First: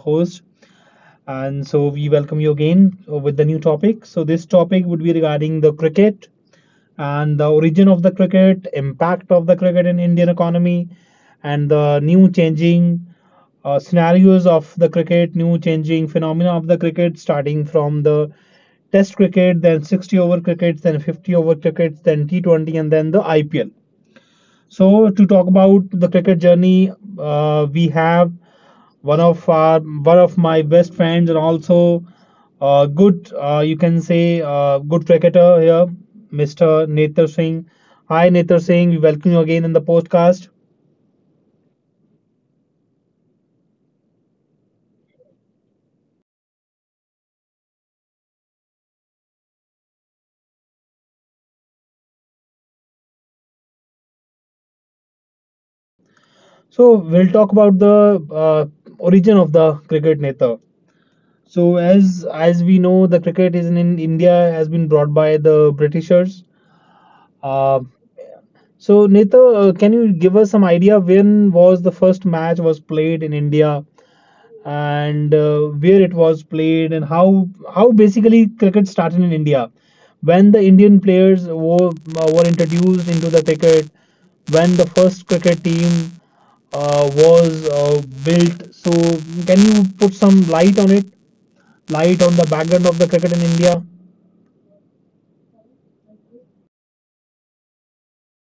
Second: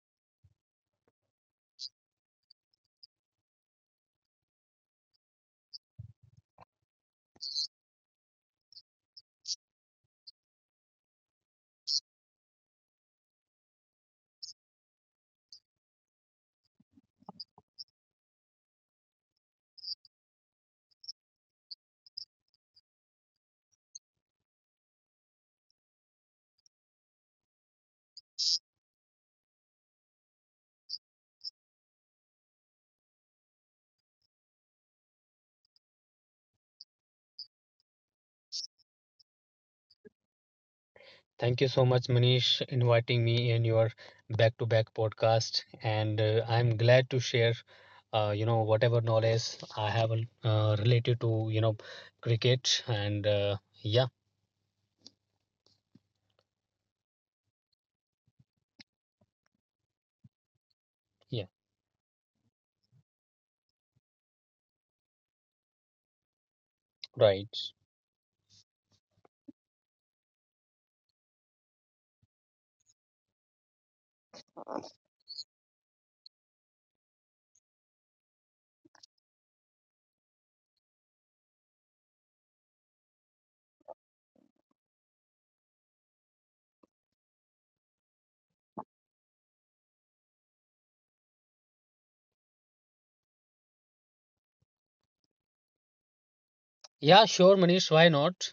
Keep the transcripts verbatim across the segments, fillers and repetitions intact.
host, and so we welcome you again uh, with the new topic. So this topic would be regarding the cricket and the origin of the cricket, impact of the cricket in Indian economy, and the new changing uh, scenarios of the cricket, new changing phenomena of the cricket, starting from the Test cricket, then sixty over crickets, then fifty over crickets, then T twenty, and then the I P L. So to talk about the cricket journey, uh, we have one of our one of my best friends and also uh, good uh, you can say uh, good cricketer here, Mister Nether Singh. Hi Nether Singh, we welcome you again in the podcast. Thank you so much, Manish, inviting me in your back-to-back podcast, and uh, I'm glad to share, uh, you know, whatever knowledge I have uh, related to, you know, cricket. And uh, yeah, So we'll talk about the uh, origin of the cricket, Nether. yeah, So as as we know, the cricket is in, in India has been brought by the Britishers. right. Uh, So, Nita, uh, can you give us some idea when was the first match was played in India and uh, where it was played and how how basically cricket started in India? When the Indian players were, uh, were introduced into the cricket, when the first cricket team uh, was uh, built. So, can you put some light on it? Light on the background of the cricket in India? Yeah, sure, Manish. Why not?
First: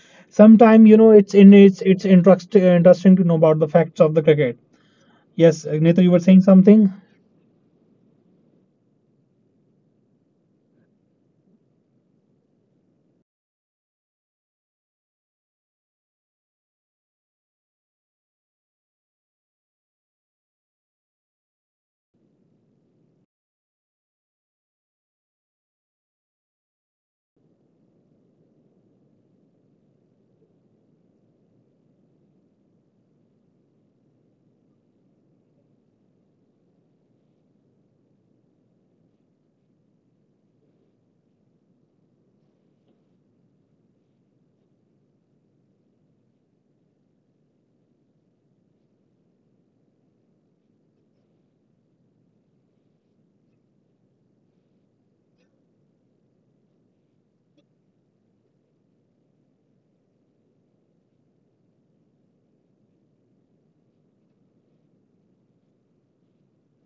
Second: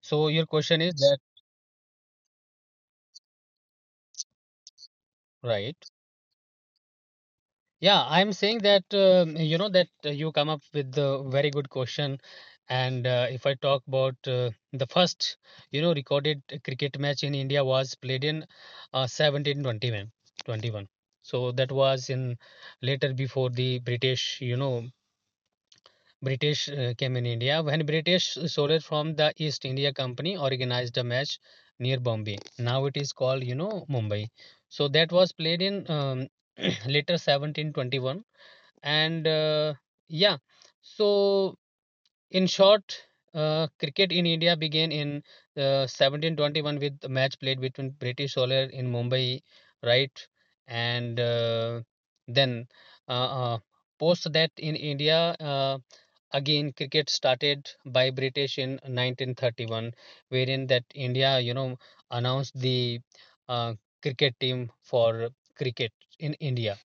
So your question Sometime, is you know, that, it's in it's it's interest, interesting to know about the facts of the cricket. Yes, uh, right? Netar, you were saying something. Yeah, I'm saying that um, you know that uh, you come up with the very good question, and uh, if I talk about uh, the first, you know, recorded cricket match in India was played in uh, seventeen twenty-one. twenty-one. Twenty-one. So that was in later before the British, you know, British uh, came in India when British soldiers from the East India Company organized a match near Bombay. Now it is called, you know, Mumbai. So that was played in um, later seventeen twenty-one. And uh, yeah, so in short, uh, cricket in India began in uh, seventeen twenty-one, with a match played between British solar in Mumbai, right. And uh, then uh, uh, post that, in India, uh, again cricket started by British in nineteen thirty-one, wherein that India, you know announced the uh, cricket team for cricket in India.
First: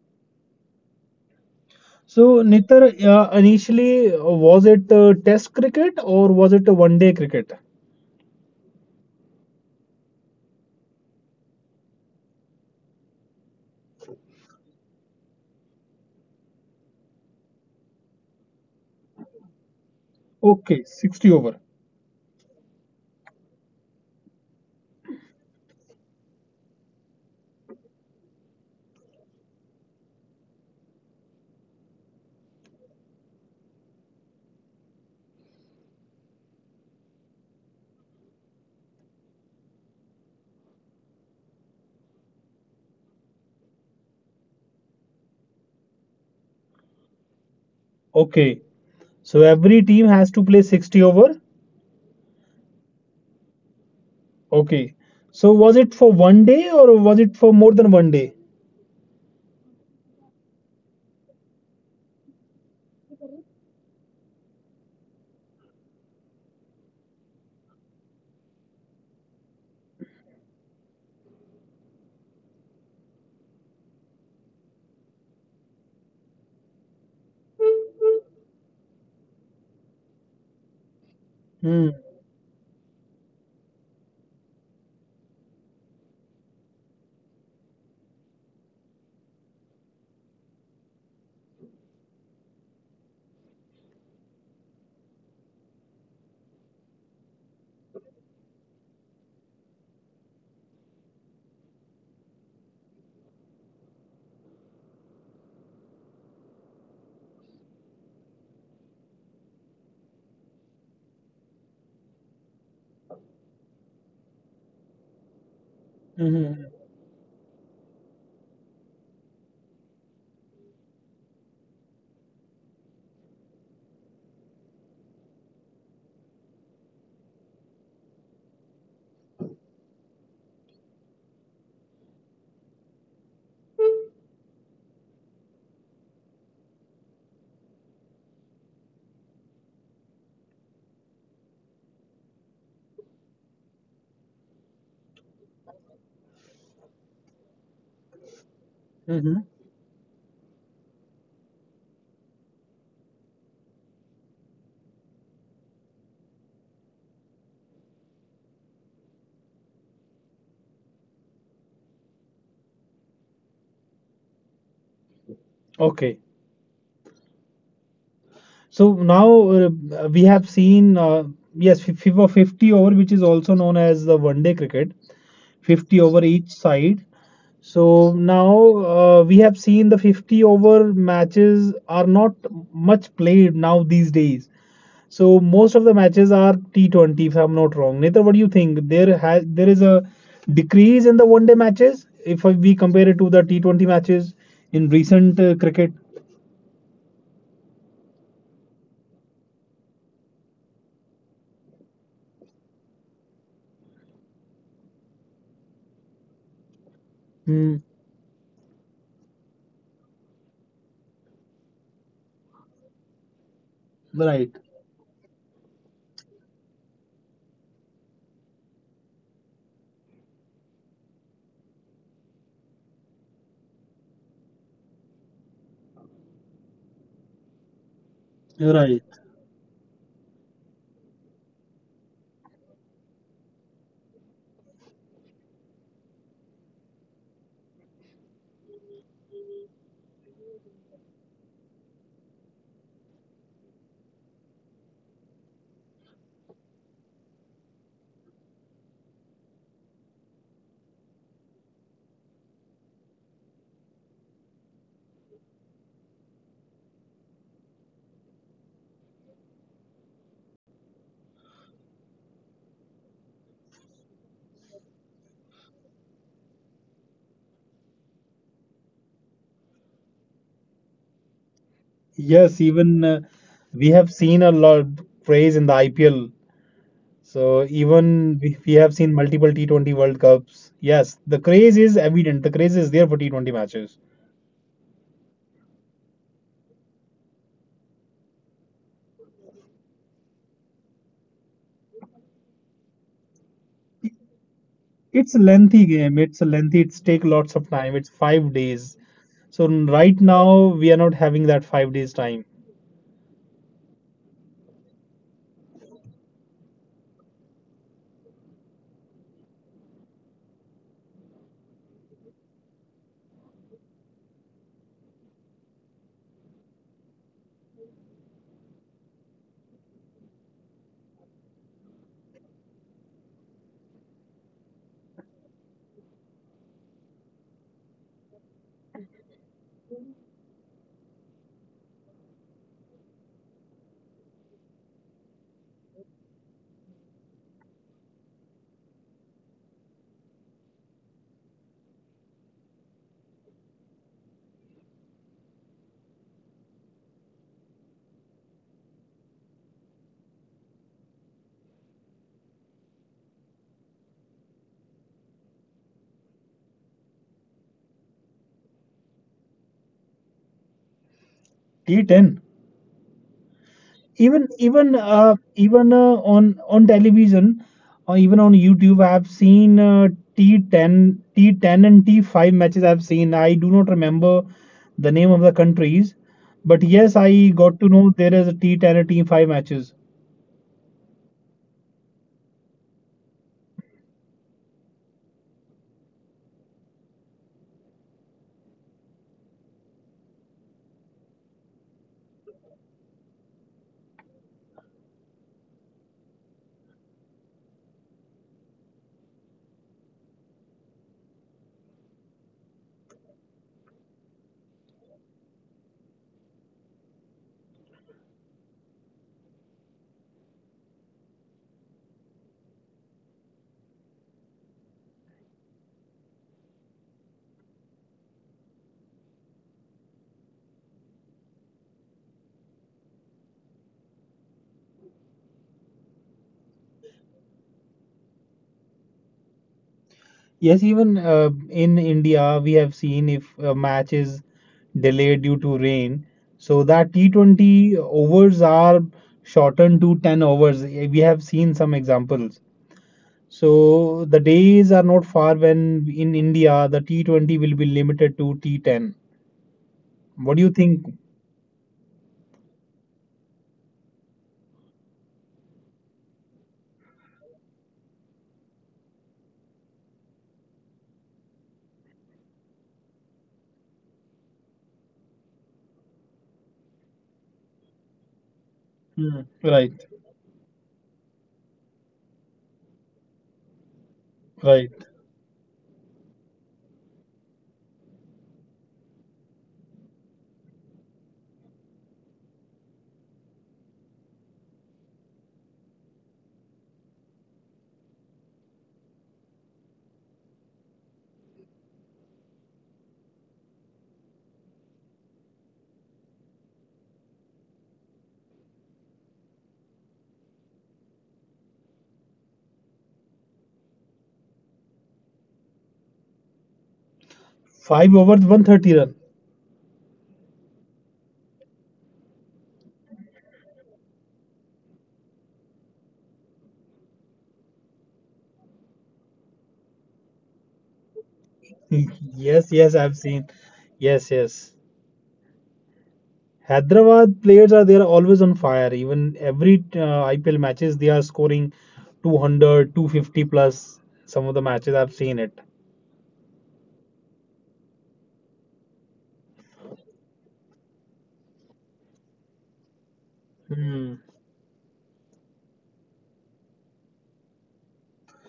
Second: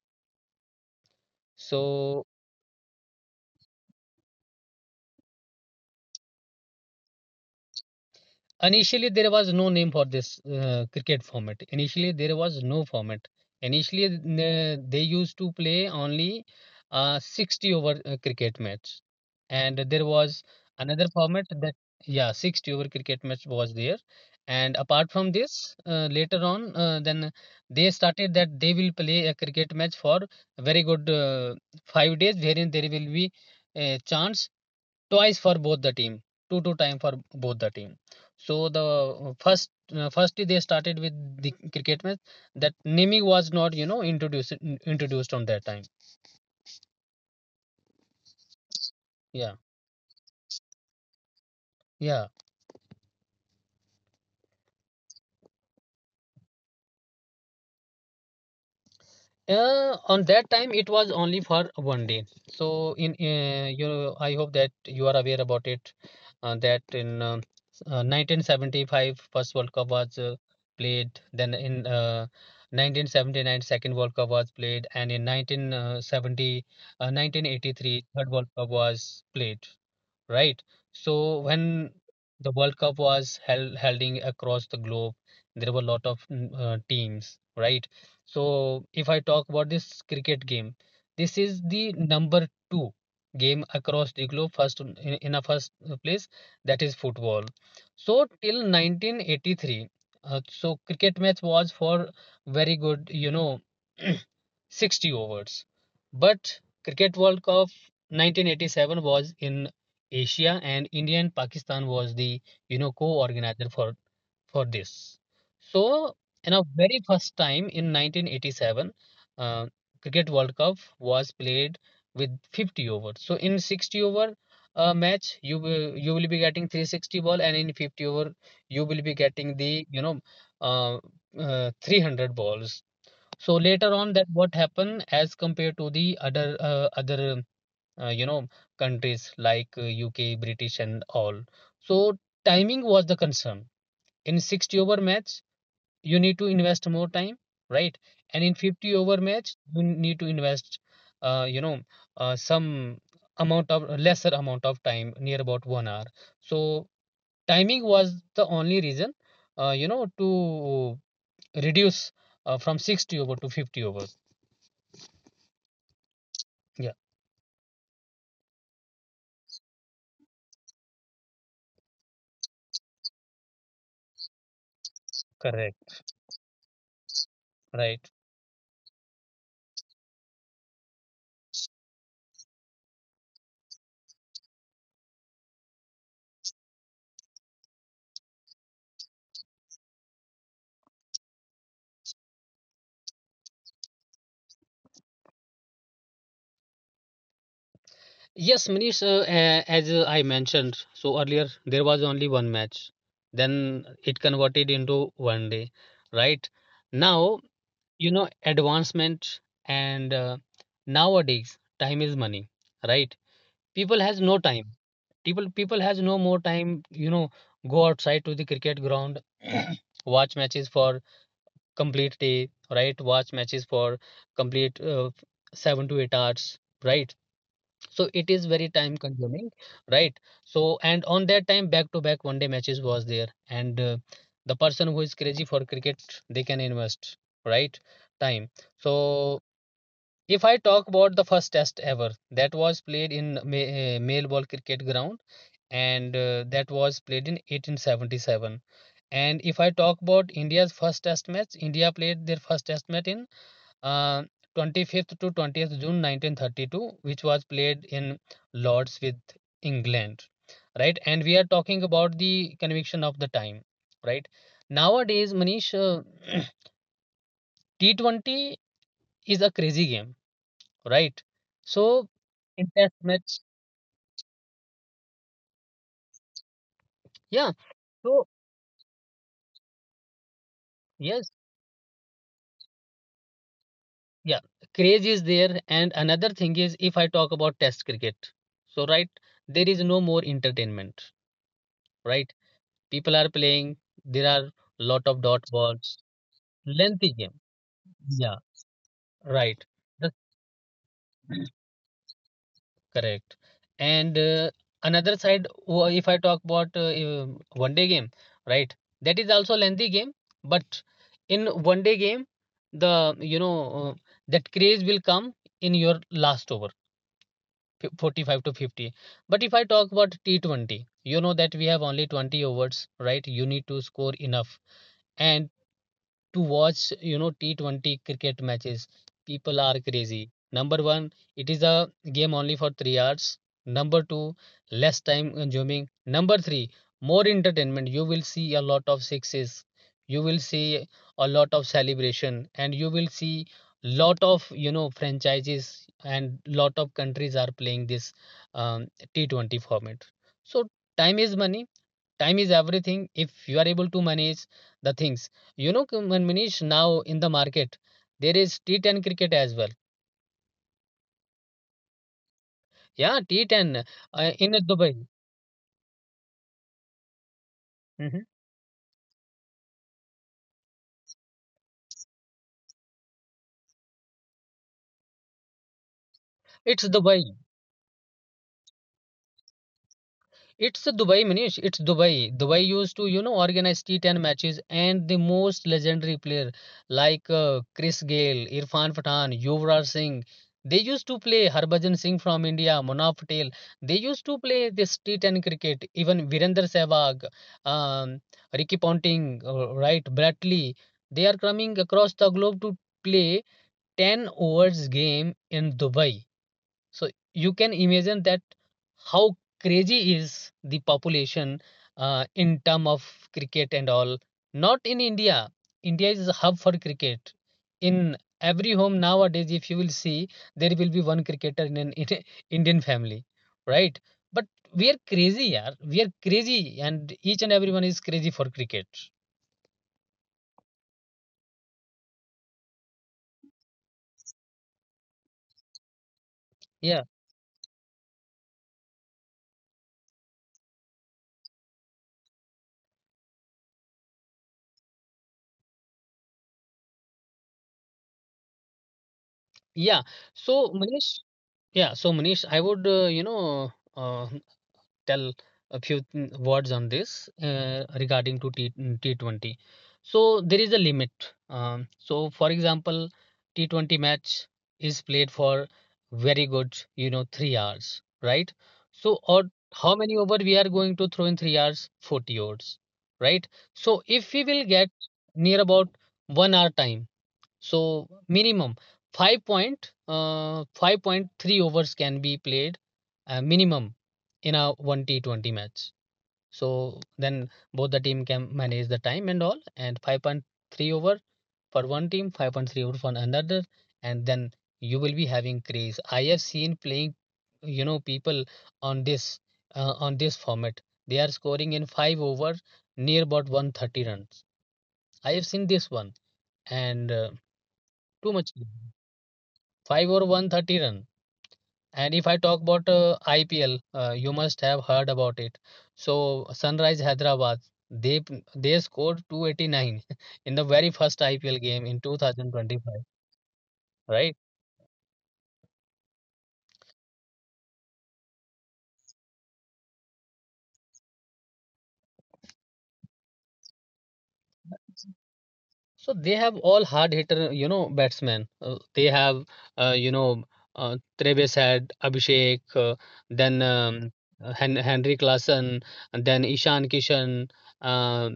So, So, Netar, uh, initially, uh, was it uh, test cricket or was it a one day cricket? initially, there was no name for this uh, cricket format. Initially, there was no format. Initially, n- they used to play only uh, sixty over uh, cricket match. And there was Okay, another sixty format over. that, yeah, sixty over cricket match was there. And apart from this, uh, later on, uh, then they started that they will play a cricket match for very good uh, five days, wherein there will be a chance twice for both the team, two two time for both the team. So the uh, first uh, firstly they started with the cricket match. That naming was not, you know introduced introduced on that time. Okay. So, Yeah, every team has to play sixty over. yeah. Okay. So, was it for one day or was it for more than one day? Uh, on that time, it was only for one day. So, in uh, you, I hope that you are aware about it. Uh, that in uh, uh, nineteen seventy-five, World Cup was uh, played. Then in uh, nineteen seventy-nine, second World Cup was played, and in nineteen seventy, uh, nineteen eighty-three, World Cup was played, right? So when Hmm. the World Cup was held holding across the globe, there were a lot of mm, uh, teams, right? So if I talk about this cricket game, this is the number two game across the globe. First in, in a first place, that is football. So till nineteen eighty-three, uh, so cricket match was for very good, you know, sixty overs, but Cricket World Cup nineteen eighty-seven was in Asia. And India and Pakistan was the, you know co-organizer for for this. So in our Mhm, very first time in nineteen eighty-seven, uh, Cricket World Cup was played with fifty overs. So in sixty over uh, match, you will you will be getting three hundred sixty ball, and in fifty over you will be getting the you know uh, uh, three hundred balls. So later on, that what happened as compared to the other uh, other uh, you know countries like uh, U K, British, and all. So timing was the concern. In sixty over match, you need to invest more time, right? And in fifty over mhm. match, you need to invest, uh, you know, uh, some amount of lesser amount of time, near about one hour. So timing was the only reason, uh, you know, to reduce uh, from sixty over to fifty over. Okay. Yeah, So now uh, we have seen, uh, yes, fi- FIFA fifty over, which is also known as the one day cricket. correct, fifty over each side. right. So now uh, we have seen the fifty over matches are not much played now these days. So most of the matches are T twenty if I'm not wrong. Neither, what do you think? There has there is a decrease in the one day matches if we compare it to the T twenty matches in recent uh, cricket. Yes, Manish, uh, a- as uh, I mentioned so earlier, there was only one match. Then it converted into one day, right? Now, Hmm, you know, advancement, and uh, nowadays time is money, right? People has no right, time. People people has no more time, you know, go outside to the cricket ground, watch matches for complete day, right? Watch matches for complete uh, seven to eight hours, right? So it is very time right. consuming, right. So, and on that time, back to back one day matches was there, and uh, the person who is crazy for cricket, they can invest, right, time. So if I talk about the first test ever, that was played in ma- uh, male ball cricket ground, and uh, that was played in eighteen seventy-seven. And if I talk about India's first test match, India played their first test match in uh, twenty-fifth to twentieth June nineteen thirty-two, which was played in Lords with England, right? And we are talking about the conviction of the time, right? Nowadays, Manish, uh, T twenty is a crazy game, right? So, Yes, in test even uh, match, we have seen a lot of praise in the I P L. yeah. So So, even we we have seen multiple T twenty World Cups. Yes, the yes, craze is evident. The craze is there for T twenty matches. yeah, craze is there. And another thing is, if I talk about test cricket, so right, there is no more entertainment, right? People are playing, there are lot of It's a dot lengthy balls, game. It's a lengthy. It's lengthy take game, lots of time. It's yeah, five days. So right. right now we are not having That's that five days time. correct. And uh, another side, wh- if I talk about uh, um, one day game, right, that is also lengthy game. But in one day game, the, you know uh, that craze will come in your last over, fif- forty-five to fifty. But if I talk about T twenty, you know that we have only twenty overs, right, you need to score enough, and to watch, you know, T twenty cricket matches. People are crazy. Number one, it is a game only for three hours. Number two, less time consuming. Number three, more entertainment. You will see a lot of sixes. You will see a lot of celebration, and you will see lot of you know franchises, and lot of countries are playing this um, T twenty format. So time is money, time is everything, if you are able to manage the things, you know. K- Manish, now in the market, there is T ten cricket as well. T ten. Yeah, T ten, uh, Even in even Dubai. uh, even uh, On on television or Mhm. even on YouTube, I've seen uh, T ten, T ten and T five matches. I've seen. I do not remember the name of the countries, but It's yes, Dubai. I got to know there is a T ten and T five matches. It's Dubai, Manish. It's Dubai. Dubai used to, you know, organize T ten matches, and the most legendary player, like uh, Chris Gayle, Irfan Pathan, Yuvraj Singh. They used to play Harbhajan Singh from India, Munaf Patel. They used to play this T ten cricket. Even Virender Sehwag, um, Ricky Ponting, uh, right, Bradley. They are coming across the globe to play ten overs game in Dubai. So you can imagine that how crazy is the population uh, in term of cricket and all. Not in India. India is a hub for cricket. In every home nowadays, if you will see, there will be one cricketer in an in a Indian family, right? But we are crazy, yeah. We are crazy, and each and everyone is crazy for cricket. Yes, even uh, in India, we have seen if a match is delayed due to rain, so Yeah, that T twenty overs are shortened to ten overs. We have seen some examples. So the days are not far when in India the T twenty will be limited to T ten. yeah. What do you So, think? Manish, yeah. So, Manish, I would uh, you know uh, tell a few mm, words on this uh, regarding to T T20. So there is a limit. Um, so for example, T twenty match is played for very good, you know, three hours, right? So, Hmm. or Right, how many over we are going to throw in three hours? forty overs, right? So if we will right. get near about one hour time, so minimum five point uh, five point three overs can be played, uh, minimum, in a one T twenty match. So then both the team can manage the time and all, and five point three over for one team, five point three over for another, and then you will be having craze. I have seen playing, you know, people on this uh, on this format. They are scoring in five over near about one thirty runs. I have seen this one. And uh, Five overs, too much. one hundred thirty run. Five or one thirty run. And if I talk about uh, I P L, uh, you must have heard about it. So Sunrise Hyderabad, they they scored two eighty-nine in the very first I P L game in Yes, yes, two thousand twenty-five, I've seen. Yes, right? yes. Hyderabad players are they are always on fire. Even every uh, I P L matches they are scoring two hundred, two fifty plus. Some of the matches I've seen it. So they have all hard hitter, you know, batsmen. Uh, they have, uh, you know, uh, Treves had Abhishek, uh, then Hmm. um, Hen- Henrik Larsson, and then Ishan Kishan. uh,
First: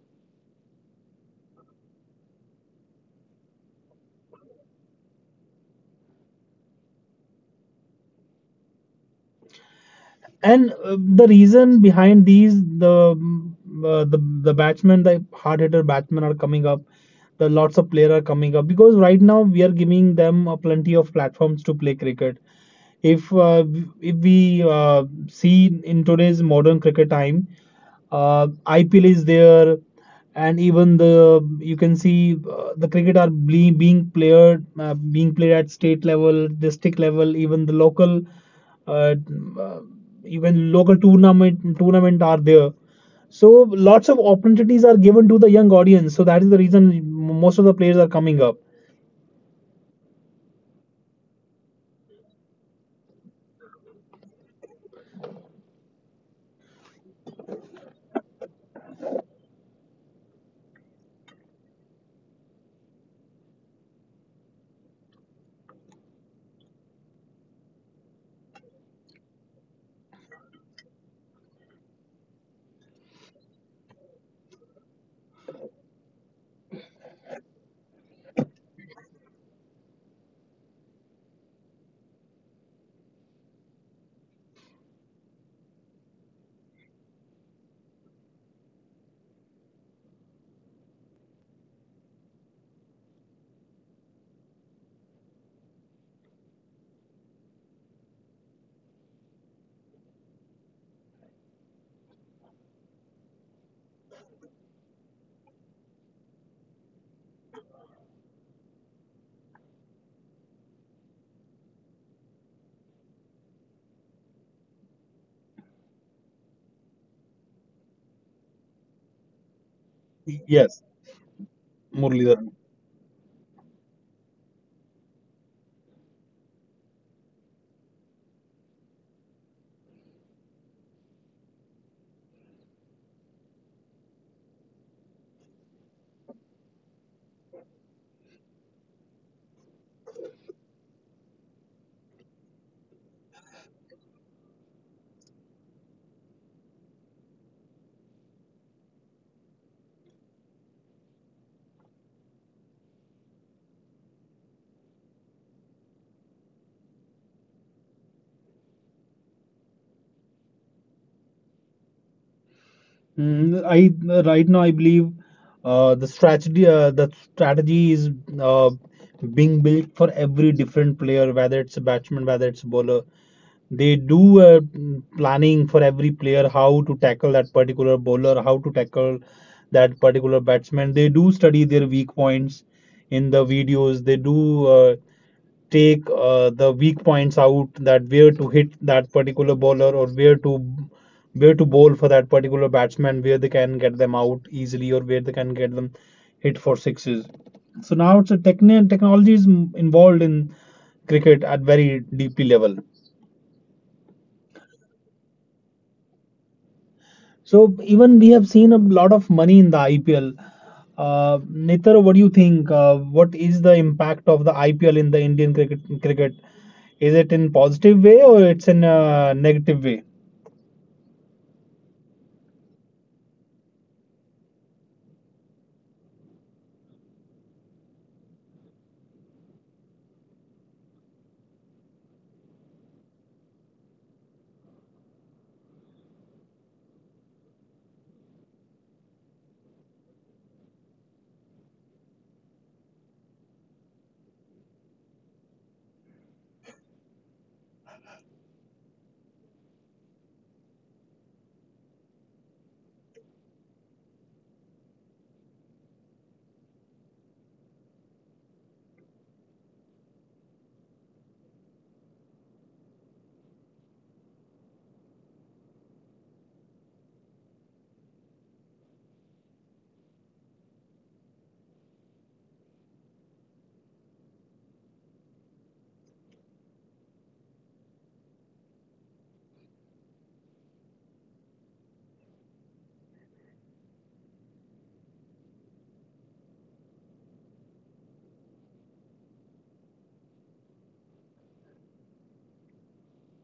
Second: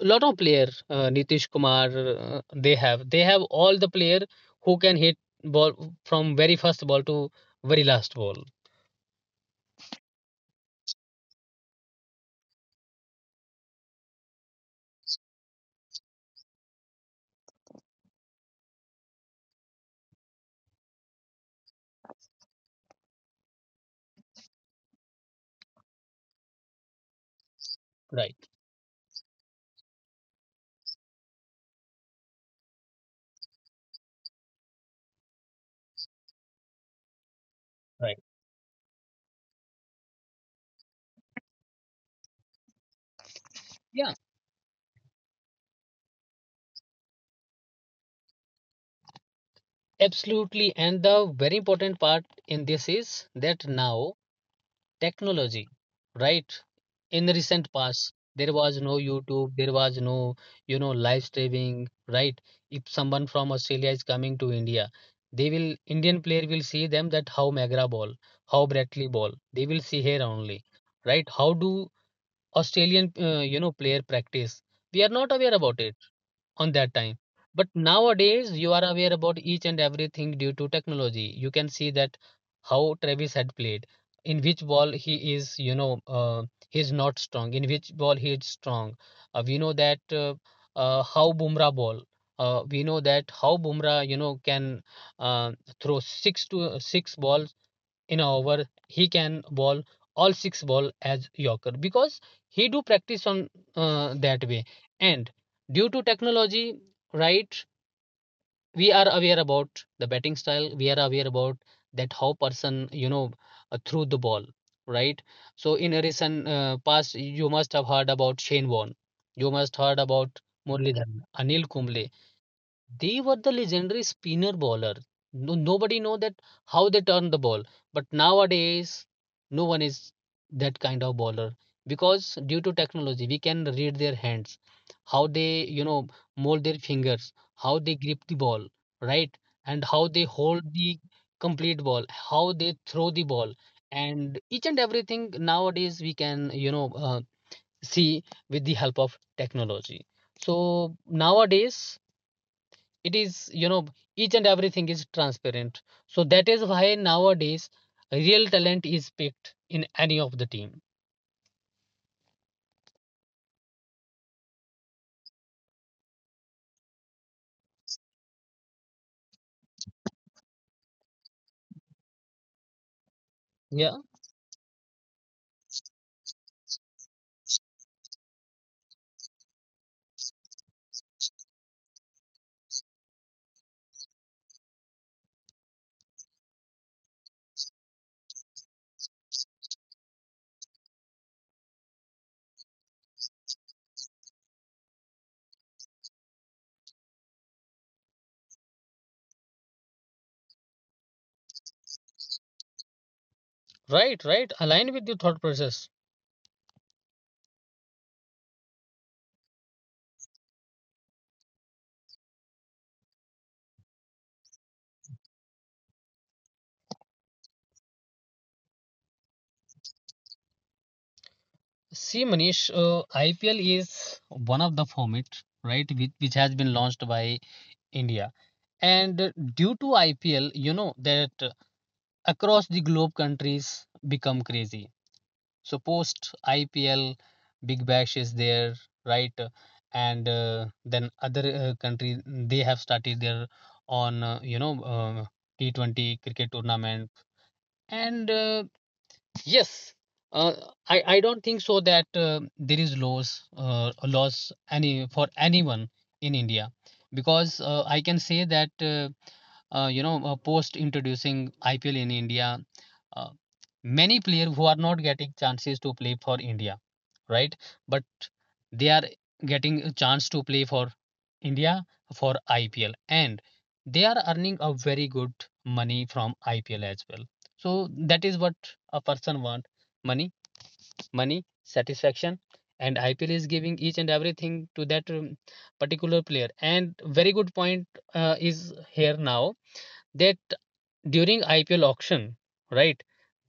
Lot of player, uh, nitish kumar. uh, they have they have all the player who can hit ball from very first ball to very last ball. And uh, the reason behind these the mm, uh, the the batsmen the hard hitter batsmen are coming up, the lots of players are coming up because right now we are giving them a plenty of platforms to play cricket. if uh, if we uh, see in today's modern cricket time, Right. uh, I P L is there, and even the you can see uh, the cricket are ble- being played uh, being played at state level, district level, even the Right. local uh, uh, even local tournament tournament are there. So lots Yeah, of opportunities are given to the young audience, so that is the reason most of the players are coming up. absolutely. And the very important part in this is that now technology, right? In the recent past, there was no YouTube, there was no, you know live streaming, right? If someone from Australia is coming to India, they will, Indian player will see them, that how magra ball, how bratley ball, they will see here only, right? How do Australian uh, you know player practice? We are not aware about it on that time. But nowadays you are aware about each and everything due to technology. You can see that how travis had played, in which ball he is, you know uh, he's not strong, in which ball he is strong. Uh, we know that uh, uh, how bumrah ball. Uh, we know that how bumrah you know can uh, throw six to uh, six balls in a over. He can bowl all six ball as yorker because he do practice on uh, that way. And due to technology, right, we are aware about the batting style, we are aware about that how person, you know uh, threw the ball, right? So in a recent uh, past, you must have heard about shane warne. You must heard about Yes, murli, anil kumble. murli. They were the legendary spinner bowler. No, nobody know that how they turn the ball. But nowadays, no one is that kind of bowler, because due to technology, we can read their hands, how they you know mold their fingers, how they grip the ball, right, and how they hold the complete ball, how they throw the ball, and each and everything nowadays we can, you know uh, see with the help of technology. So nowadays it is, you know each and everything is transparent, so that is why nowadays real talent is picked in any of the team. Mm, I right now I believe uh, the strategy uh, the strategy is uh, being built for every different player, whether it's a batsman, whether it's a bowler. Yeah. They do uh, mm, planning for every player how to tackle that particular bowler, how to tackle that particular batsman. They do study their weak points in the videos. They do. Uh, take uh, the weak points out that where to hit that particular bowler or where to where to bowl for that particular batsman where they can get them out easily or where they can get them hit for sixes. So now it's a technique technology is involved in cricket at very deeply level. Right. Right, aligned with your thought process. So even we have seen a lot of money in the I P L. Uh, Nitar, what do you think? Uh, what is the impact of the I P L in the Indian cricket? Cricket is it in positive way or it's in a negative way? See, manish, uh, ipl is one of the format, right, which, which has been launched by india. And uh, due to ipl, you know that uh, across the globe countries become crazy. So post I P L, Big Bash is there, right? And uh, then other uh, country they have started their on, uh, you know uh, T twenty cricket tournament. And uh, yes, uh, I I don't think so that uh, there is laws, uh, a laws any for anyone in India, because uh, I can say that, uh, uh, you know uh, post introducing I P L in India, uh, many players who are not getting chances to play for India, right? But they are getting a chance to play for India for I P L, and they are earning a very good money from I P L as well. So that is what a person want, money, money, satisfaction, and I P L is giving each and everything to that um, particular player. And very good point uh, is here now that during I P L auction, right,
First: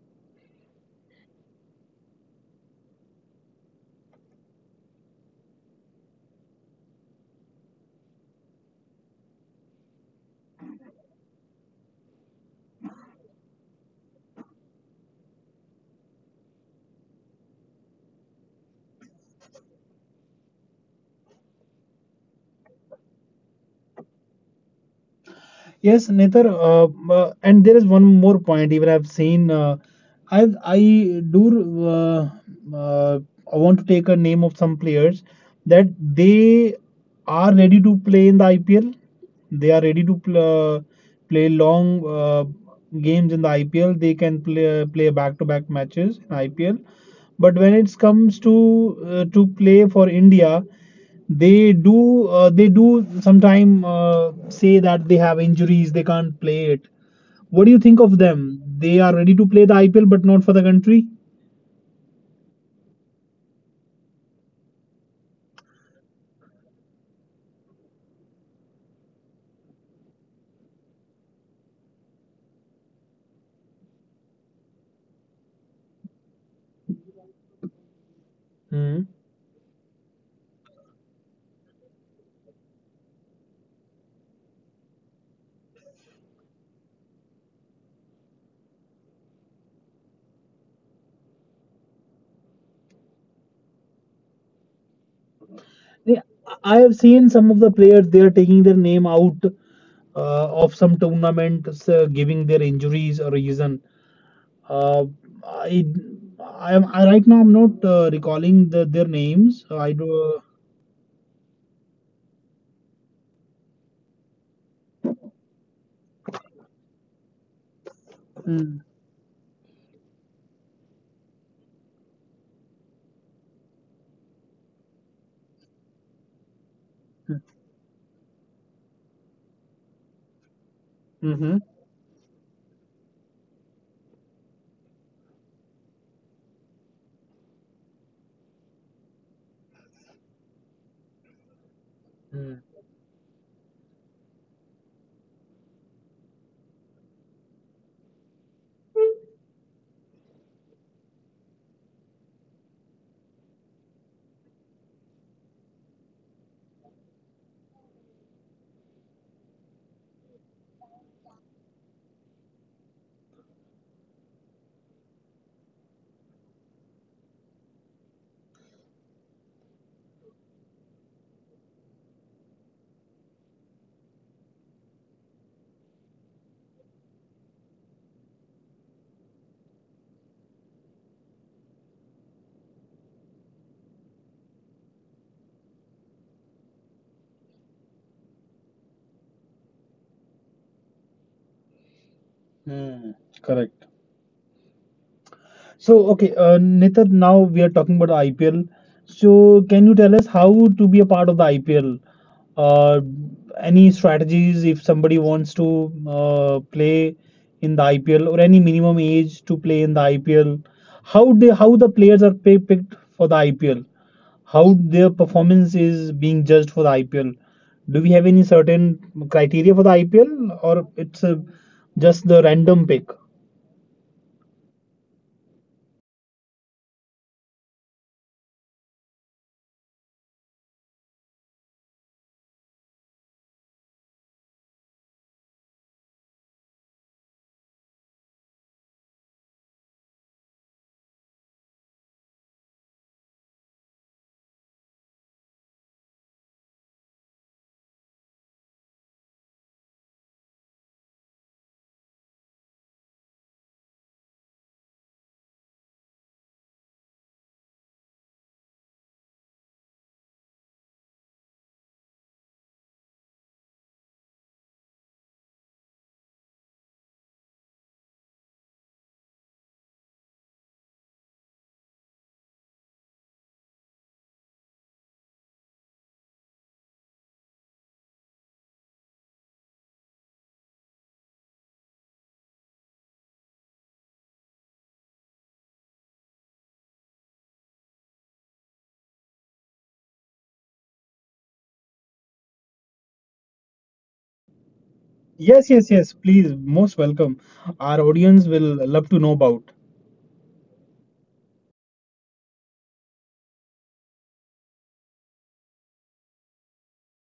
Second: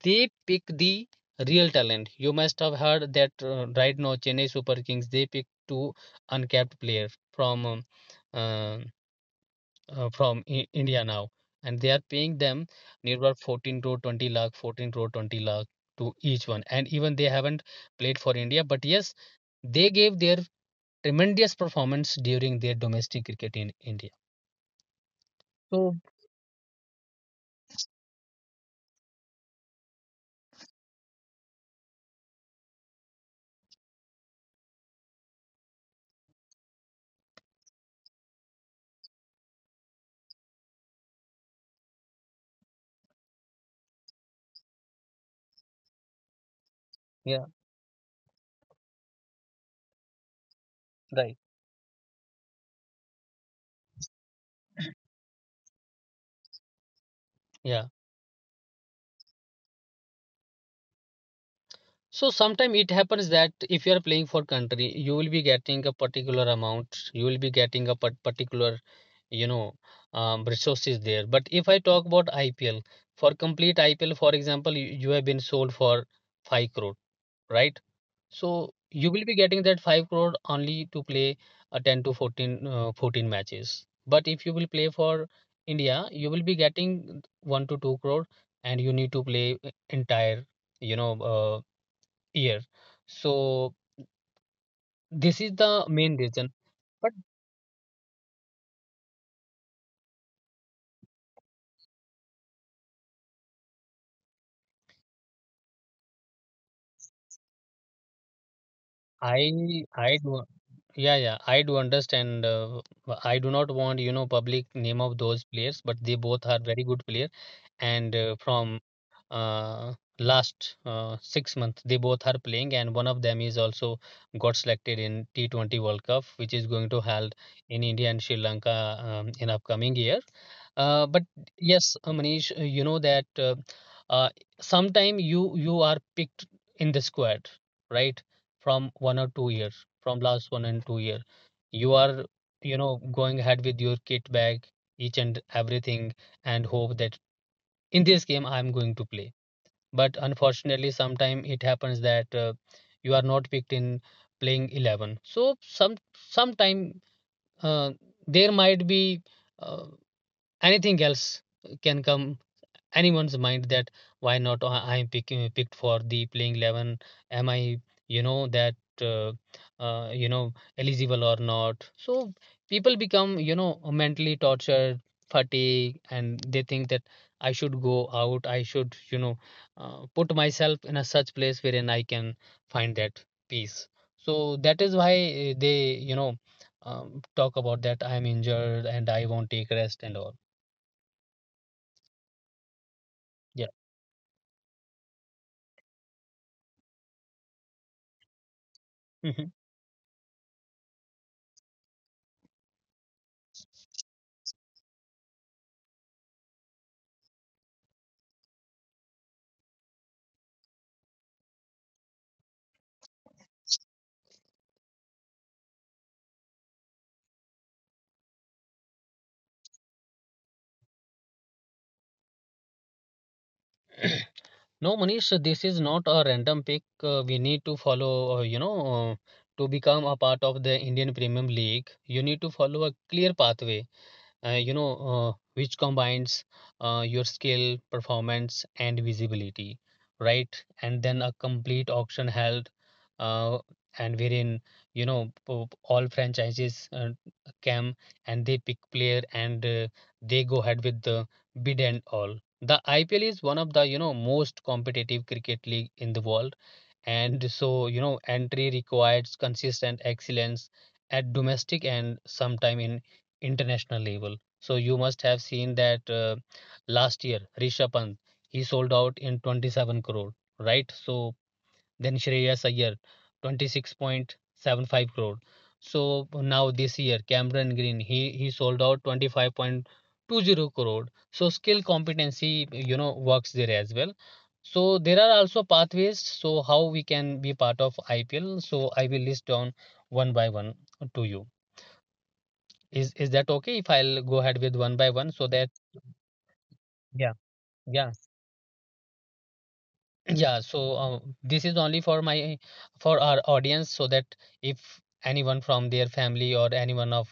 they pick the real talent. You must have heard that uh, right now Chennai Super Kings they pick two uncapped player from um, uh, uh, from I- India now, and they are paying them nearby fourteen to twenty lakh, fourteen to twenty lakh to each one. And even they haven't played for India, but yes, they gave their tremendous performance during their domestic cricket in India. So Yes, Netar, uh, uh, and there is one more point. Even I've seen, uh, I I do uh, uh, I want to take a name of some players that they are ready to play in the I P L. They are ready to pl- uh, play long uh, games in the I P L. They can play play back-to-back matches in I P L. yeah, But when it comes to uh, to play for India, right. they do uh, they do sometime uh, say that they have injuries, they can't play it. What do you Yeah. think of them? They are ready to play the I P L, but not for the country. So sometimes it happens that if you are playing for country, you will be getting a particular amount, you will be getting a par particular, you know, um, resources there. But if I talk about I P L, for complete I P L, for example, you, you have been sold for five crore, right? So Hmm. you will be getting that five crore only to play a ten to fourteen, uh, fourteen matches. But if you will play for India, you will be getting one to two crore, and you need to play entire, you know. Uh, year. So this is the main Yeah, reason. I have But seen some of the players they are taking their name out uh, of some tournaments, uh, giving their injuries a reason. Uh, I, I am I, right now I'm not uh, recalling the, their names. I I I do. do, yeah, yeah, I do understand. Uh, I do not want, you know public name of those players, but they both are very good player, and uh, Hmm. from uh, last uh, six months. They both are playing, and one of them is also got selected in T twenty World Cup, which is going to held in India and Sri Lanka um, in upcoming year. Uh, but Mm-hmm. yes, uh, Manish, uh, you know that uh, uh, sometime you you are picked in the squad, right? From one or two years, from last one and two year, you are, you know going ahead with your kit bag, each and everything, and hope that in this game I'm going to play. But unfortunately sometimes it happens that uh, you are not picked in playing eleven. So some sometime, uh, there might be uh, anything else, can come anyone's mind that why not I- I'm picking picked for the playing 11. Am i, you know that uh, uh, you know eligible or not? So people become, you know mentally tortured, fatigued, and they think that I should go out, I should, you know uh, put myself in a such place wherein I can find that peace. So that is why uh, they, you know um, talk about that I am injured and I won't take rest and all. Hmm. Hmm. Yeah. So, okay, uh, Nitar, now we are talking about I P L. So, can you tell us how to be a part of the I P L? Uh, any strategies if somebody wants to uh, play in the I P L or any minimum age to play in the I P L? How they how the players are pay, picked for the I P L? How their performance is being judged for the I P L? Do we have any certain criteria for the I P L or it's uh just the random pick? No, Manish, this is not a random pick. Uh, we need to follow, uh, you know, uh, to become a part of the Indian Premium League. You need to follow a clear pathway, uh, you know uh, which combines uh, your skill performance and visibility, right? And then a complete auction held, uh, and wherein, you know po- all franchises uh, come and they pick player, and uh, they go ahead with the bid and all. The IPL is one of the, you know most competitive cricket league in the world, and so, you know entry requires consistent excellence at domestic and sometime in international level. So you must have seen that uh, last year rishabh pant he sold out in twenty-seven crore, right? So then Shreyas Iyer, twenty-six point seven five crore. So now this year, Cameron Green, he, he sold out twenty-five point two zero crore. So skill competency, you know, works there as well. So there are also pathways, so how we can be part of I P L. So I will list down one by one to you. Is is that okay if I'll go ahead with one by one, so Yes, that, yes, yes. Please, most yeah, welcome. Our yeah. audience will love to know about. Yeah, so uh, this is only for my, for our audience, so that if anyone from their family or anyone of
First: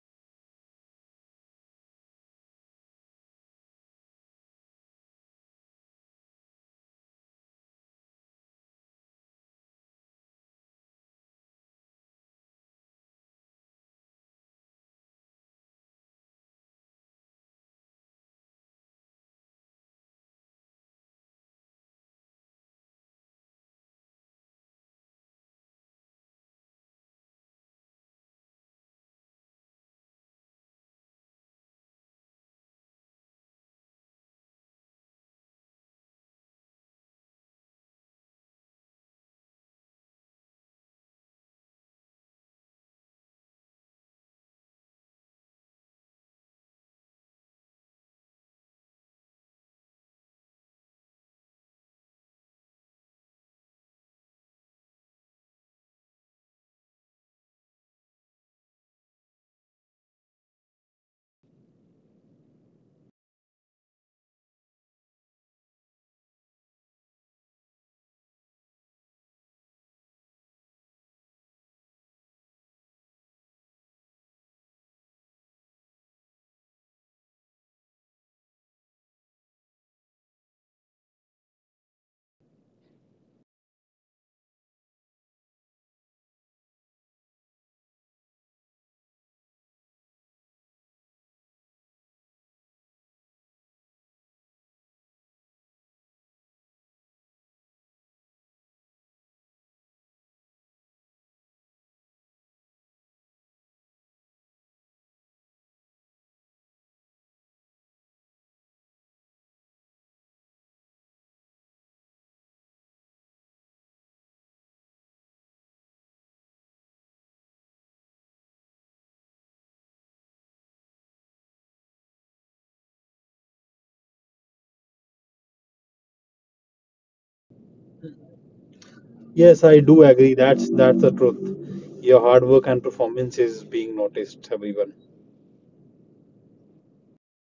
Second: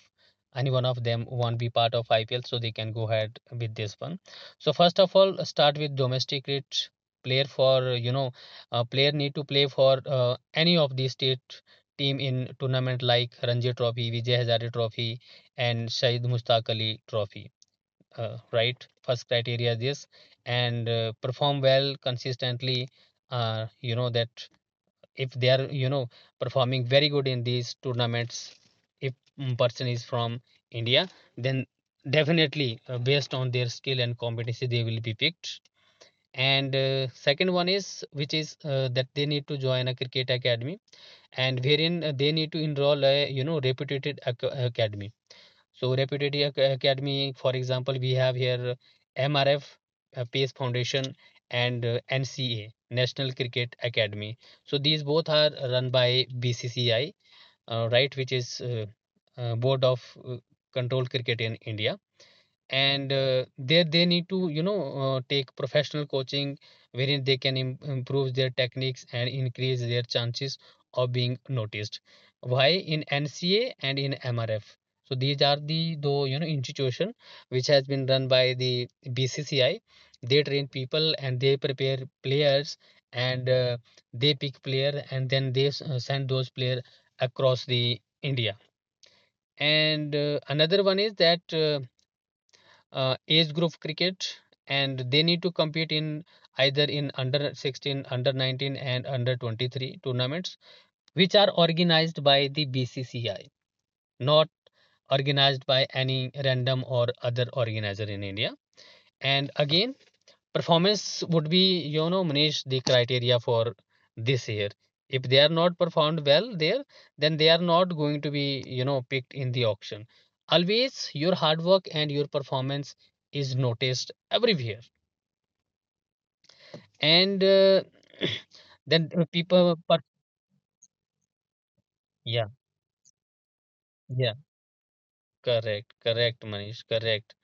anyone of them won't be part of I P L, so they can go ahead with this one. So first of all, start with domestic rate player. For, you know a player need to play for uh, any of the state team in tournament like Ranji Trophy, Vijay Hazare Trophy, and Shahid Mustaq Ali Trophy. Uh, right, first criteria is this. And uh, perform well consistently. uh, you know that if they are, you know performing very good in these tournaments, if mm, person is from india, then definitely uh, based on their skill and competency they will be picked. And uh, second one is, which is uh, that they need to join a cricket academy, and wherein uh, they need to enroll a, you know reputed ac- academy. So Reputed Ac- Academy, for example, we have here M R F, uh, PACE Foundation, and uh, N C A, National Cricket Academy. So these both are run by B C C I, uh, right, which is, uh, uh, Board of uh, Control Cricket in India. And uh, there they need to, you know uh, take professional coaching, wherein they can im- improve their techniques and increase their chances of being noticed, why in nca and in mrf. So these are the though, you know institution which has been run by the bcci. They train people and they prepare players, and uh, they pick player, and then they s- uh, send those player across the india. And uh, another one is that uh, uh, age group cricket, and they need to compete in either in under sixteen, under nineteen, and under twenty-three tournaments, which are organized by the bcci, not organized by any random or other organizer in india. And again, performance would be, you know, Manish, the criteria for this year. If they are not performed well there, then they are not going to be, you know, picked in the auction. Always your hard work and your performance is noticed everywhere. And uh, then Yes, I people, do per- agree. That's that's the truth. Your hard yeah, work and performance is being yeah, noticed, everyone. correct, correct, Manish, correct.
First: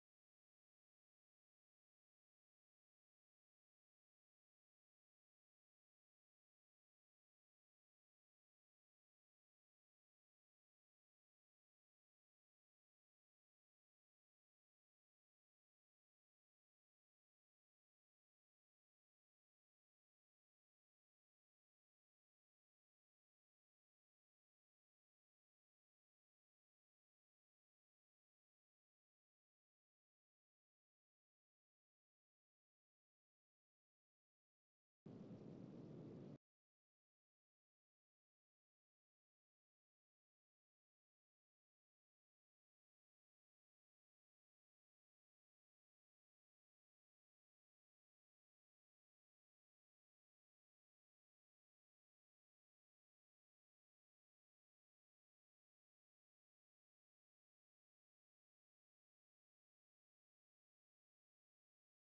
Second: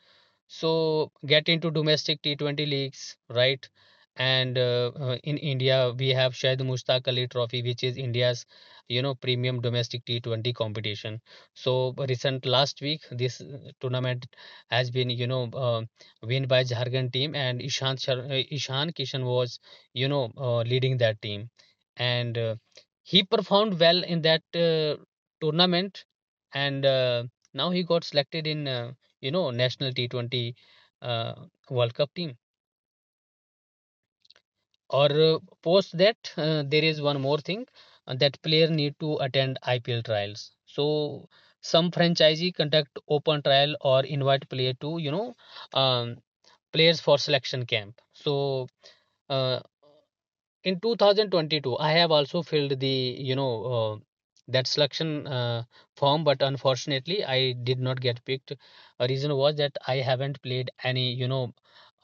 So get into domestic T twenty leagues, right? And uh, uh, in India, we have Shahid Mushtaq Ali Trophy, which is India's, you know, premium domestic T twenty competition. So recent last week, this uh, tournament has been, you know, uh, win by Jharkhand team, and Ishan Shar- uh, Ishan Kishan was, you know, uh, leading that team, and uh, he performed well in that uh, tournament, and uh, now he got selected in uh, you know national T twenty uh, World Cup team. Or uh, post that, uh, there is one more thing uh, that player need to attend I P L trials. So some franchisee conduct open trial or invite player to, you know um, players for selection camp. So uh, in two thousand twenty-two I have also filled the you know uh, that selection uh, form, but unfortunately I did not get picked. A reason was that I haven't played any you know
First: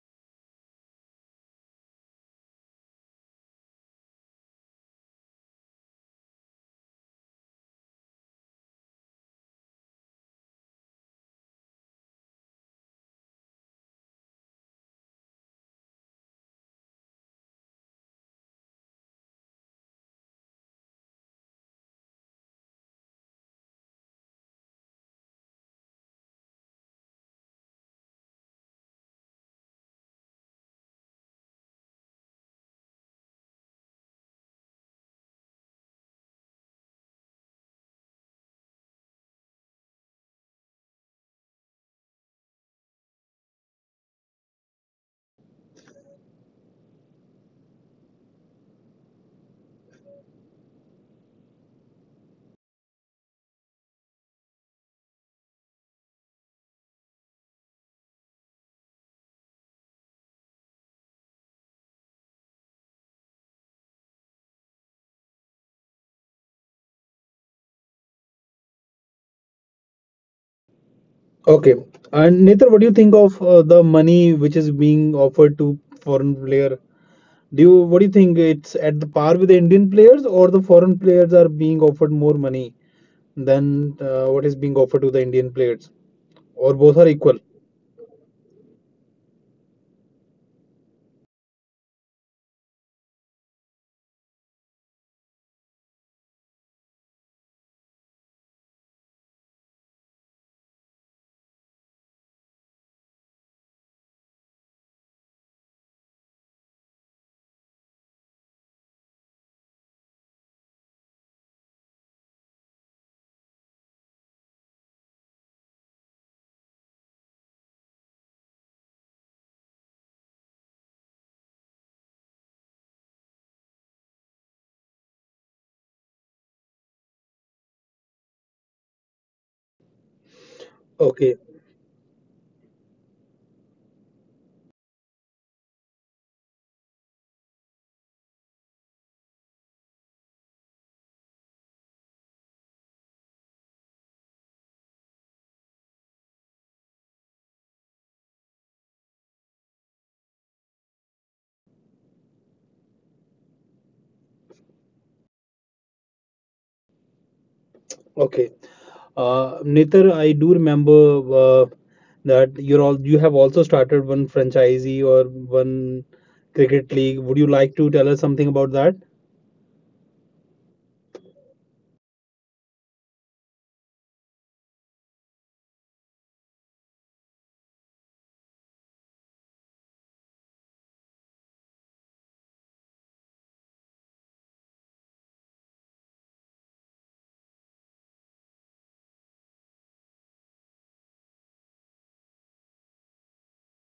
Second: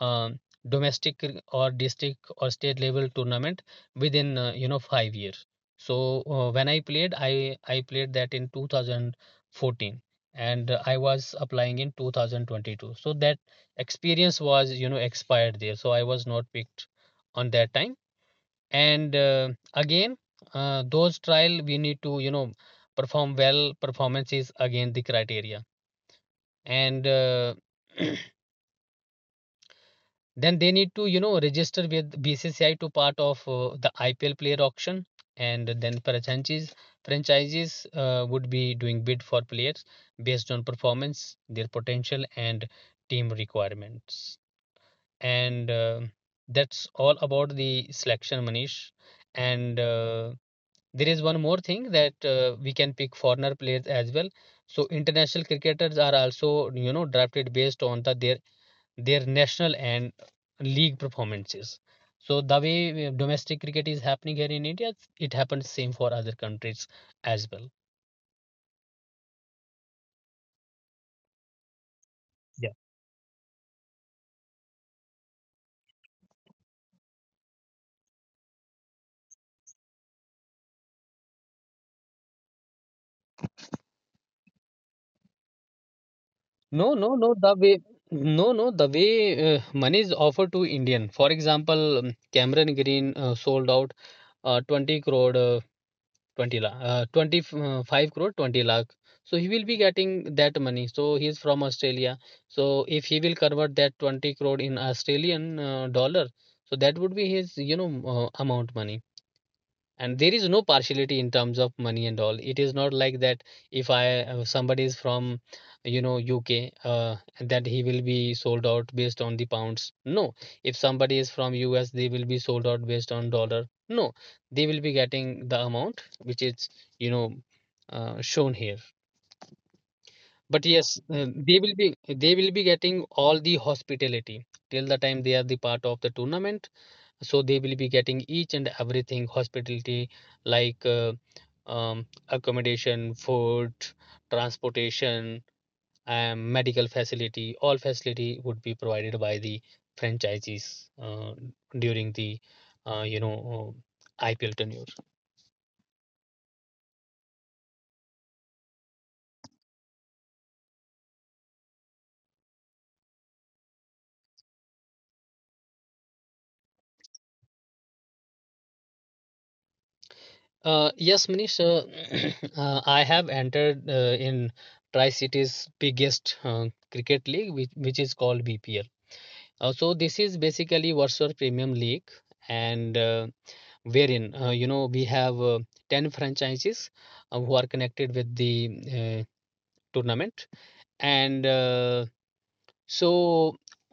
um, domestic or district or state level tournament within uh, you know five years. So uh, when I played, i i played that in two thousand fourteen, and uh, I was applying in twenty twenty-two, so that experience was, you know, expired there, so I was not picked on that time. And uh, again, uh, those trial we need to, you know, perform well. Performance is again the criteria. And uh, then they need to, you know, register with B C C I to part of uh, the I P L player auction. And then franchises franchises uh, would be doing bid for players based on performance, their potential and team requirements. And uh, that's all about the selection, Manish. And uh, there is one more thing that uh, we can pick foreigner players as well. So international cricketers are also, you know, drafted based on the their their national and league performances. So the way uh, domestic cricket is happening here in India, it happens same for other countries as well. Okay. And Netar, Yeah. what do you think of uh, the money which is being offered to foreign player? Do you what do you think it's at the par with the Indian players or the foreign players are being offered more money than uh, what is being offered to the Indian players or No, both no, are no. equal? The way, no, no. The way uh, money is offered to Indian. For example, um, Cameron Green uh, sold out uh, twenty crore uh, twenty lakh uh, twenty-five crore twenty lakh, so he will be getting that money. So he is from Australia. So if he will convert that twenty crore in Australian uh, dollar, so that would be his, you know, uh, amount money. And there is no partiality in terms of money and all, it is not like that. If I uh, somebody is from, you know, U K, uh, that he will be sold out based on the pounds, no. If somebody is from U S, they will be sold out based on dollar, no. They will be getting the amount which is, you know, uh, shown here. But yes, uh, Okay. they will be they will be getting all the hospitality till the time they are the part of the tournament. So they will be getting each and everything, hospitality like uh, um, accommodation, food, transportation and medical facility. All facility would be provided by the franchisees uh, during the uh, you know uh, I P L tenure. Okay. Uh, Nitar, I do remember uh, that you're all you have also started one franchisee or one cricket league. Would you like to tell us something about that? Uh, yes, Manish. uh, uh, I have entered uh, in Tri-City's biggest uh, cricket league which, which is called B P L. Uh, so this is basically Warsaw Premium League. And uh, wherein uh, you know we have uh, ten franchises uh, who are connected with the uh, tournament. And uh, so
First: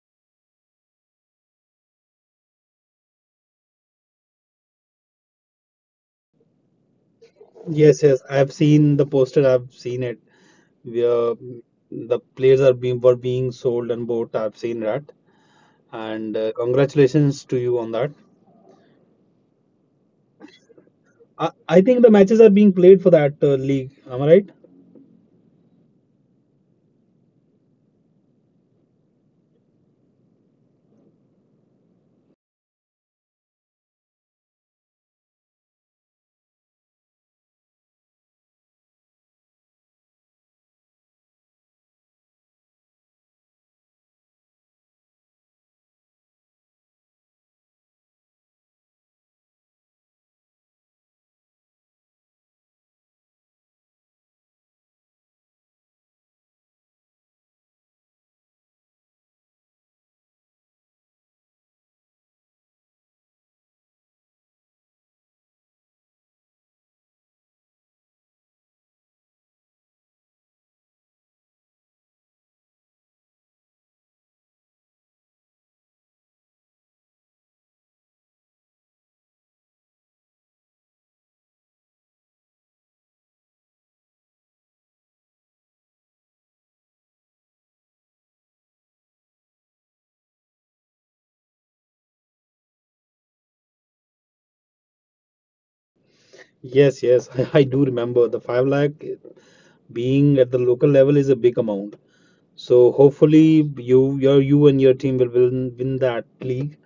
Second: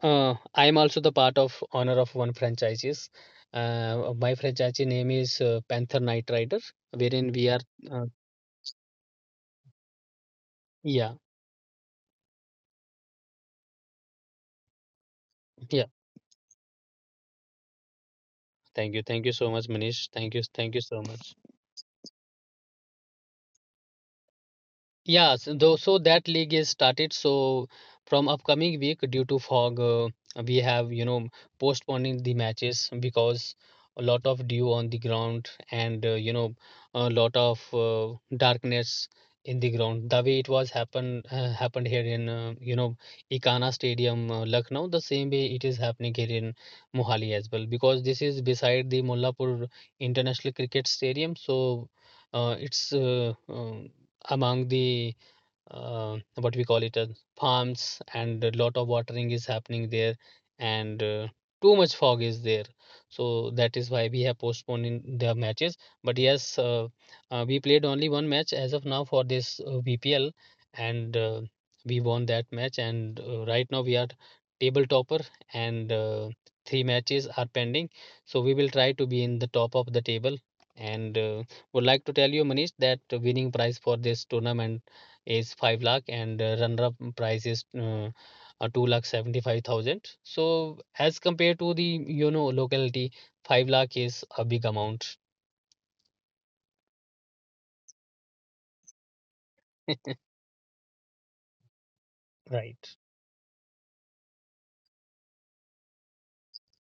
uh, I am also the part of honor of one franchises. Uh, my franchise name is uh, Panther Knight Rider, wherein we are Yes, uh, yes. I've seen the poster. I've seen it. We, yeah. uh, the players are being were being sold and bought. I've seen that. Yeah, And uh, congratulations to you on that. thank you, thank you so much, Manish, thank you, thank you so much. I, I think the matches are being played for that uh, league. Am I right? Yes, though so that league is started. So from upcoming week, due to fog, uh, we have, you know, postponing the matches because a lot of dew on the ground, and uh, you know a lot of uh, darkness in the ground. The way it was happen uh, happened here in uh, you know Ikana Stadium, uh, Lucknow. The same way it is happening here in Mohali as well, because this is beside the Mullapur International Cricket Stadium. So uh, it's uh, um, among the uh, what we call it uh, farms, and a lot of watering is happening there. And uh, too much fog is there. So that is why we have postponed in the matches. But yes, uh, uh, we played only one match as of now for this uh, B P L. And uh, we won that match. And uh, right now we are table topper. And uh, three matches are pending, so we will try to be in the top of the table. And uh, would like to tell you, Manish, that winning prize for this tournament is five lakh. And uh, runner up price is uh, uh, two lakh seventy-five thousand. So as compared to the, you know, locality, five lakh is a big amount. Yes, yes. I do remember the five lakh being at the local level is a big amount. So Right. hopefully you your you and your team will win, win that league.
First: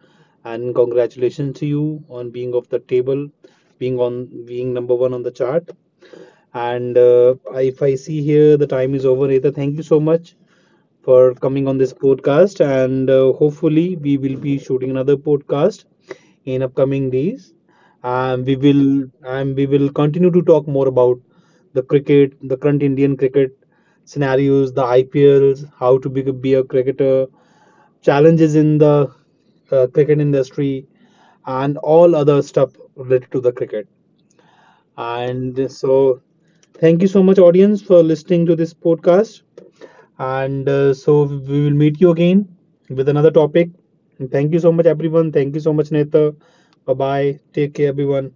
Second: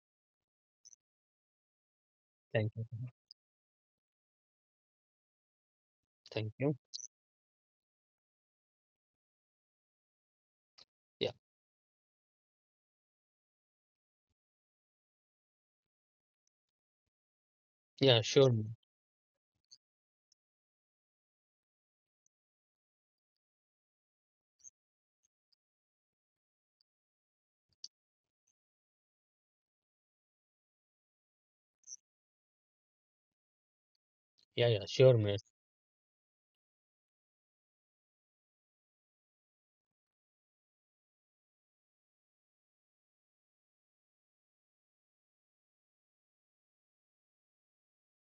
And congratulations to you on being off Thank the you. table, being on being number one on the chart. Thank you. And uh, if I see here the time is over. Either thank you so much Yeah. for coming on this podcast. And uh, hopefully, we will be shooting another podcast in upcoming days. Yeah, Um, sure, we Munir. will and we will continue to talk more about the cricket, the current Indian cricket scenarios, the I P Ls, how to be, be a cricketer, challenges in the uh, cricket industry, and all other stuff related to the cricket. Yeah, yeah, sure, Munir. And so, thank you so much, audience, for listening to this podcast. And uh, so we will meet you again with another topic. And thank you so much, everyone. Thank you so much, Neta. Bye bye. Take care, everyone.